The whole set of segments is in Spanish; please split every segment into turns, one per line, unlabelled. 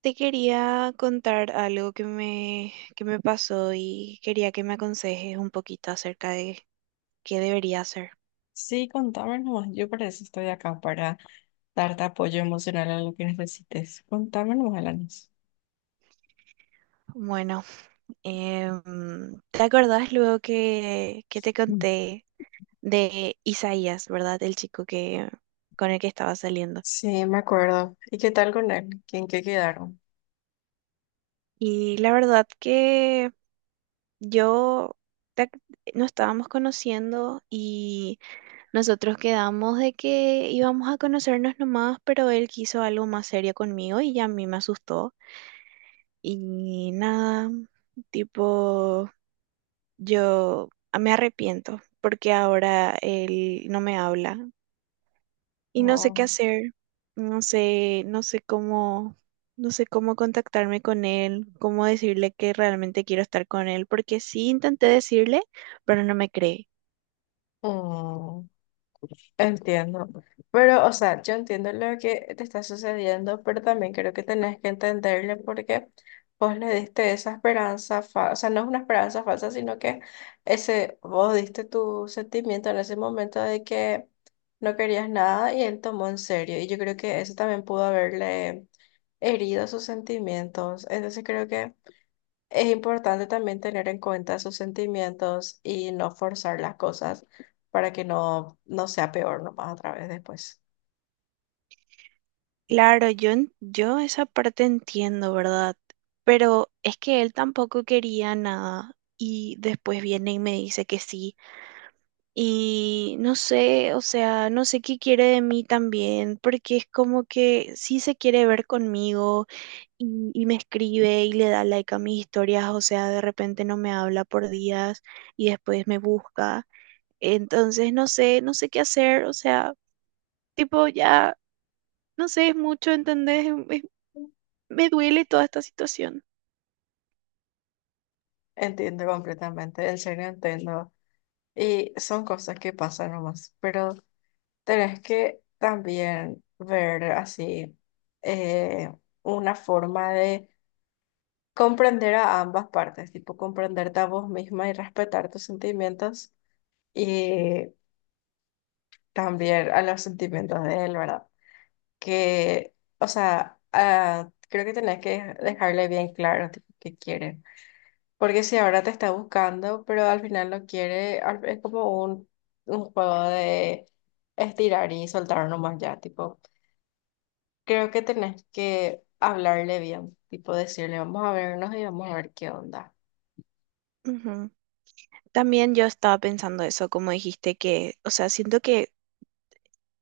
Te quería contar algo que me pasó y quería que me aconsejes un poquito acerca de qué debería hacer.
Sí, contame nomás. Yo para eso estoy acá, para darte apoyo emocional a lo que necesites. Contame nomás, Alanis.
Bueno, ¿te acordás luego que te
Mm.
conté de Isaías? ¿Verdad? El chico que, con el que estaba saliendo.
Sí, me acuerdo. ¿Y qué tal con él? ¿Quién qué quedaron?
Y la verdad que yo te ac- nos estábamos conociendo y nosotros quedamos de que íbamos a conocernos nomás, pero él quiso algo más serio conmigo y ya a mí me asustó. Y nada, tipo, me arrepiento porque ahora él no me habla y no sé qué hacer, no sé cómo, no sé cómo contactarme con él, cómo decirle que realmente quiero estar con él, porque sí intenté decirle, pero no me cree.
Oh. Entiendo, pero o sea, yo entiendo lo que te está sucediendo, pero también creo que tenés que entenderle porque vos le diste esa esperanza falsa, o sea, no es una esperanza falsa, sino que ese, vos diste tu sentimiento en ese momento de que no querías nada y él tomó en serio, y yo creo que eso también pudo haberle herido sus sentimientos, entonces creo que es importante también tener en cuenta sus sentimientos y no forzar las cosas para que no sea peor nomás otra vez después.
Claro, yo esa parte entiendo, ¿verdad? Pero es que él tampoco quería nada y después viene y me dice que sí. Y no sé, o sea, no sé qué quiere de mí también, porque es como que sí se quiere ver conmigo y me escribe y le da like a mis historias. O sea, de repente no me habla por días y después me busca. Entonces, no sé, no sé qué hacer, o sea, tipo ya, no sé, es mucho, ¿entendés? Me duele toda esta situación.
Entiendo completamente, en serio entiendo. Y son cosas que pasan nomás, pero tenés que también ver así eh, una forma de comprender a ambas partes, tipo comprenderte a vos misma y respetar tus sentimientos y también a los sentimientos de él, ¿verdad? Que, o sea, ah, creo que tenés que dejarle bien claro tipo, qué quiere. Porque si ahora te está buscando, pero al final no quiere, es como un juego de estirar y soltar nomás ya, tipo, creo que tenés que hablarle bien, tipo decirle, vamos a vernos y vamos a ver qué onda.
Ujú. También yo estaba pensando eso, como dijiste, que, o sea, siento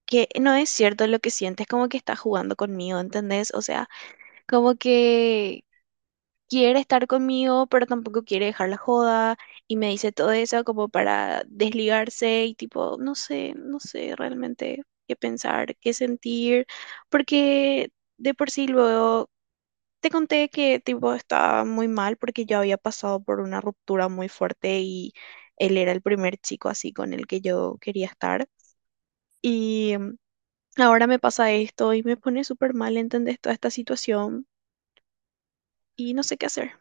que no es cierto lo que sientes, como que estás jugando conmigo, ¿entendés? O sea, como que quiere estar conmigo, pero tampoco quiere dejar la joda y me dice todo eso como para desligarse y tipo, no sé, no sé realmente qué pensar, qué sentir, porque de por sí luego te conté que tipo estaba muy mal porque yo había pasado por una ruptura muy fuerte y él era el primer chico así con el que yo quería estar. Y mm, ahora me pasa esto y me pone súper mal, ¿entendés? Toda esta situación y no sé qué hacer.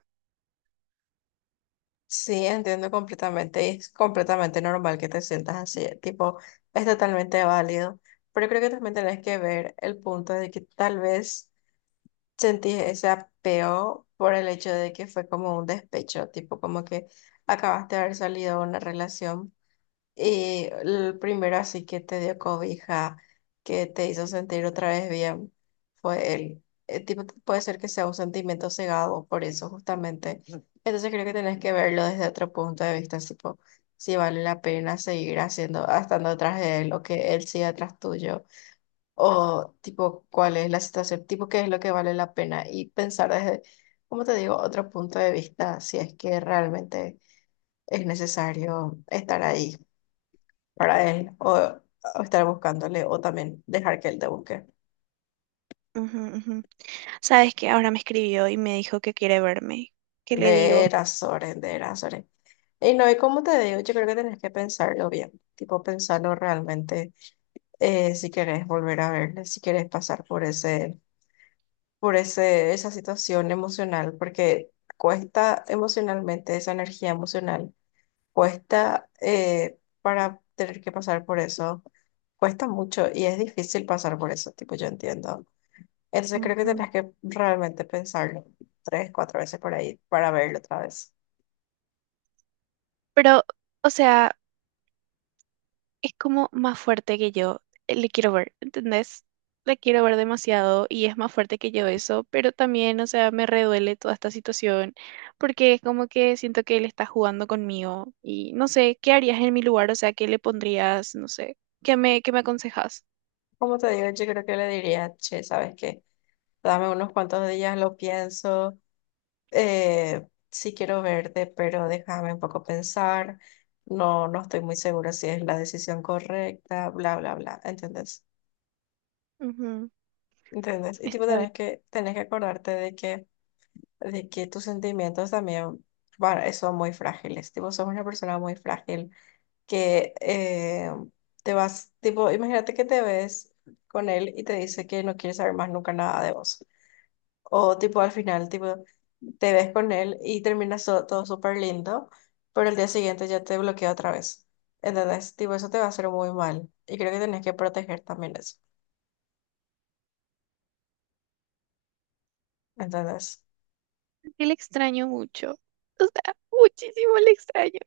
Sí, entiendo completamente, y es completamente normal que te sientas así, tipo, es totalmente válido, pero creo que también tenés que ver el punto de que tal vez sentí ese apeo por el hecho de que fue como un despecho, tipo como que acabaste de haber salido de una relación y el primero así que te dio cobija, que te hizo sentir otra vez bien, fue él. Tipo, puede ser que sea un sentimiento cegado por eso justamente. Ujú. Entonces creo que tenés que verlo desde otro punto de vista, tipo, si vale la pena seguir haciendo, estando atrás de él o que él siga atrás tuyo o tipo cuál es la situación, tipo qué es lo que vale la pena y pensar desde, como te digo, otro punto de vista, si es que realmente es necesario estar ahí para él o estar buscándole o también dejar que él te busque.
Ujú, ujú. Sabes que ahora me escribió y me dijo que quiere verme. ¿Qué le
De
digo?
Erasores, de Erasores. Y no, y como te digo, yo creo que tenés que pensarlo bien, tipo pensarlo realmente, si querés volver a verle, si querés pasar por ese esa situación emocional, porque cuesta emocionalmente, esa energía emocional, cuesta para tener que pasar por eso, cuesta mucho y es difícil pasar por eso, tipo, yo entiendo. Entonces creo que
Ujú.
tenés que realmente pensarlo tres, cuatro veces por ahí para verlo otra vez.
Pero, o sea, es como más fuerte que yo. Le quiero ver, ¿entendés? Le quiero ver demasiado y es más fuerte que yo eso, pero también, o sea, me reduele toda esta situación porque es como que siento que él está jugando conmigo y no sé, ¿qué harías en mi lugar? O sea, ¿qué le pondrías? No sé, ¿qué me aconsejas?
Como te digo, yo creo que le diría, che, ¿sabes qué? Dame unos cuantos días, lo pienso. Sí quiero verte, pero déjame un poco pensar. No, no estoy muy segura si es la decisión correcta, bla, bla, bla. ¿Entendés?
Ujú.
¿Entendés? Y tipo
Está bien.
tenés que acordarte de que tus sentimientos también son muy frágiles. Tipo, sos una persona muy frágil que te vas, tipo, imagínate que te ves con él y te dice que no quiere saber más nunca nada de vos. O tipo al final, tipo, te ves con él y terminas todo súper lindo, pero el día siguiente ya te bloquea otra vez. Entonces, tipo, eso te va a hacer muy mal. Y creo que tenés que proteger también eso. Entonces,
Que le extraño mucho. O sea, muchísimo le extraño.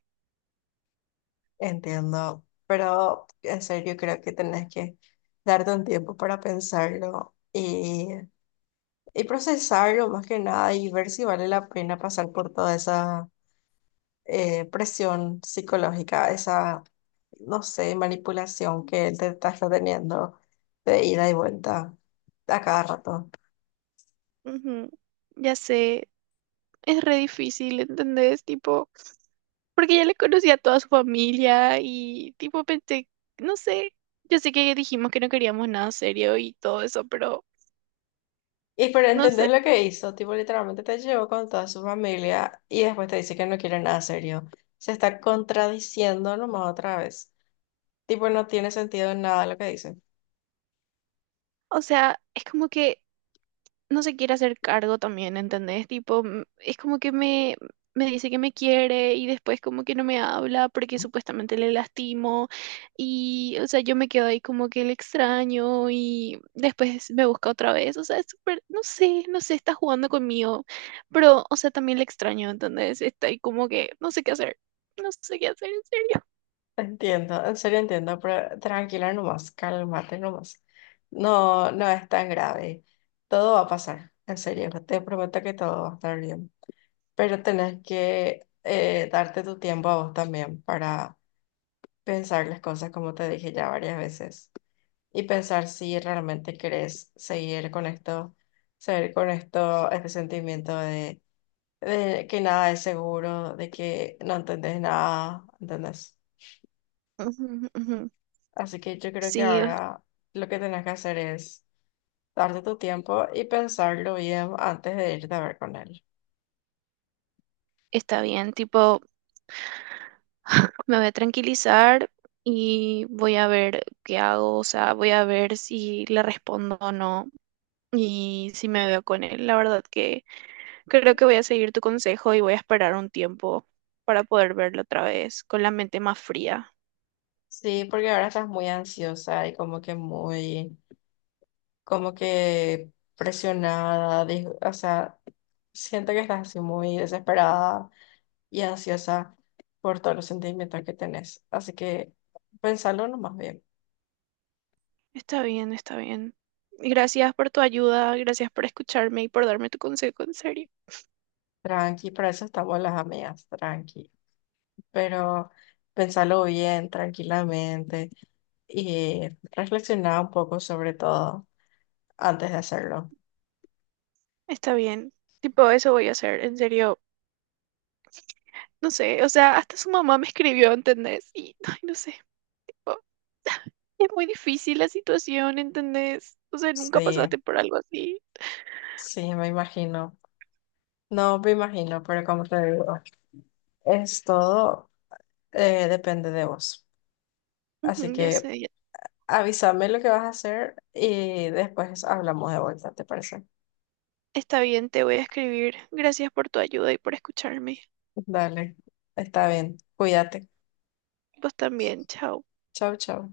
entiendo, pero en serio creo que tenés que darte un tiempo para pensarlo y procesarlo más que nada y ver si vale la pena pasar por toda esa presión psicológica, esa no sé, manipulación que él te está teniendo de ida y vuelta a cada rato.
Ujú, ya sé, es re difícil, ¿entendés? Tipo, porque ya le conocía a toda su familia y tipo pensé, no sé, yo sé que dijimos que no queríamos nada serio y todo eso, pero
Y pero
no sé,
entendés lo que hizo, tipo literalmente te llevó con toda su familia y después te dice que no quiere nada serio. Se está contradiciendo nomás otra vez. Tipo, no tiene sentido en nada lo que dice.
o sea, es como que no se quiere hacer cargo también, ¿entendés? Tipo, es como que me dice que me quiere y después como que no me habla porque supuestamente le lastimo y, o sea, yo me quedo ahí como que le extraño y después me busca otra vez. O sea, es súper, no sé, está jugando conmigo, pero, o sea, también le extraño, ¿entendés? Está ahí como que no sé qué hacer, no sé qué hacer, en serio.
Entiendo, en serio entiendo, pero tranquila nomás, cálmate nomás. No, no es tan grave. Todo va a pasar, en serio, te prometo que todo va a estar bien. Pero tenés que darte tu tiempo a vos también para pensar las cosas, como te dije ya varias veces, y pensar si realmente querés seguir con esto, este sentimiento de que nada es seguro, de que no entendés nada, ¿entendés?
Ujú, ujú.
Así que yo creo que
Sí,
ahora lo que tenés que hacer es darte tu tiempo y pensarlo bien antes de irte a ver con él.
está bien, tipo... Me voy a tranquilizar y voy a ver qué hago, o sea, voy a ver si le respondo o no y si me veo con él. La verdad que creo que voy a seguir tu consejo y voy a esperar un tiempo para poder verlo otra vez con la mente más fría.
Sí, porque ahora estás muy ansiosa y como que muy como que presionada, o sea, siento que estás así muy desesperada y ansiosa por todos los sentimientos que tenés. Así que pensalo nomás bien.
Está bien, está bien. Gracias por tu ayuda, gracias por escucharme y por darme tu consejo, en serio.
Tranqui, para eso estamos las amigas, tranqui. Pero pensalo bien, tranquilamente y reflexiona un poco sobre todo antes de hacerlo.
Está bien. Tipo, eso voy a hacer, en serio. No sé, o sea, hasta su mamá me escribió, ¿entendés? Y, ay, no sé. Es muy difícil la situación, ¿entendés? O sea, nunca
Sí,
pasaste por algo así.
sí, me imagino. No, me imagino, pero como te digo, es todo, depende de vos. Así
Ujú, ya
que
sé, ya.
avísame lo que vas a hacer y después hablamos de vuelta, ¿te parece?
Está bien, te voy a escribir. Gracias por tu ayuda y por escucharme.
Dale, está bien. Cuídate.
Vos también, chao.
Chau, chau.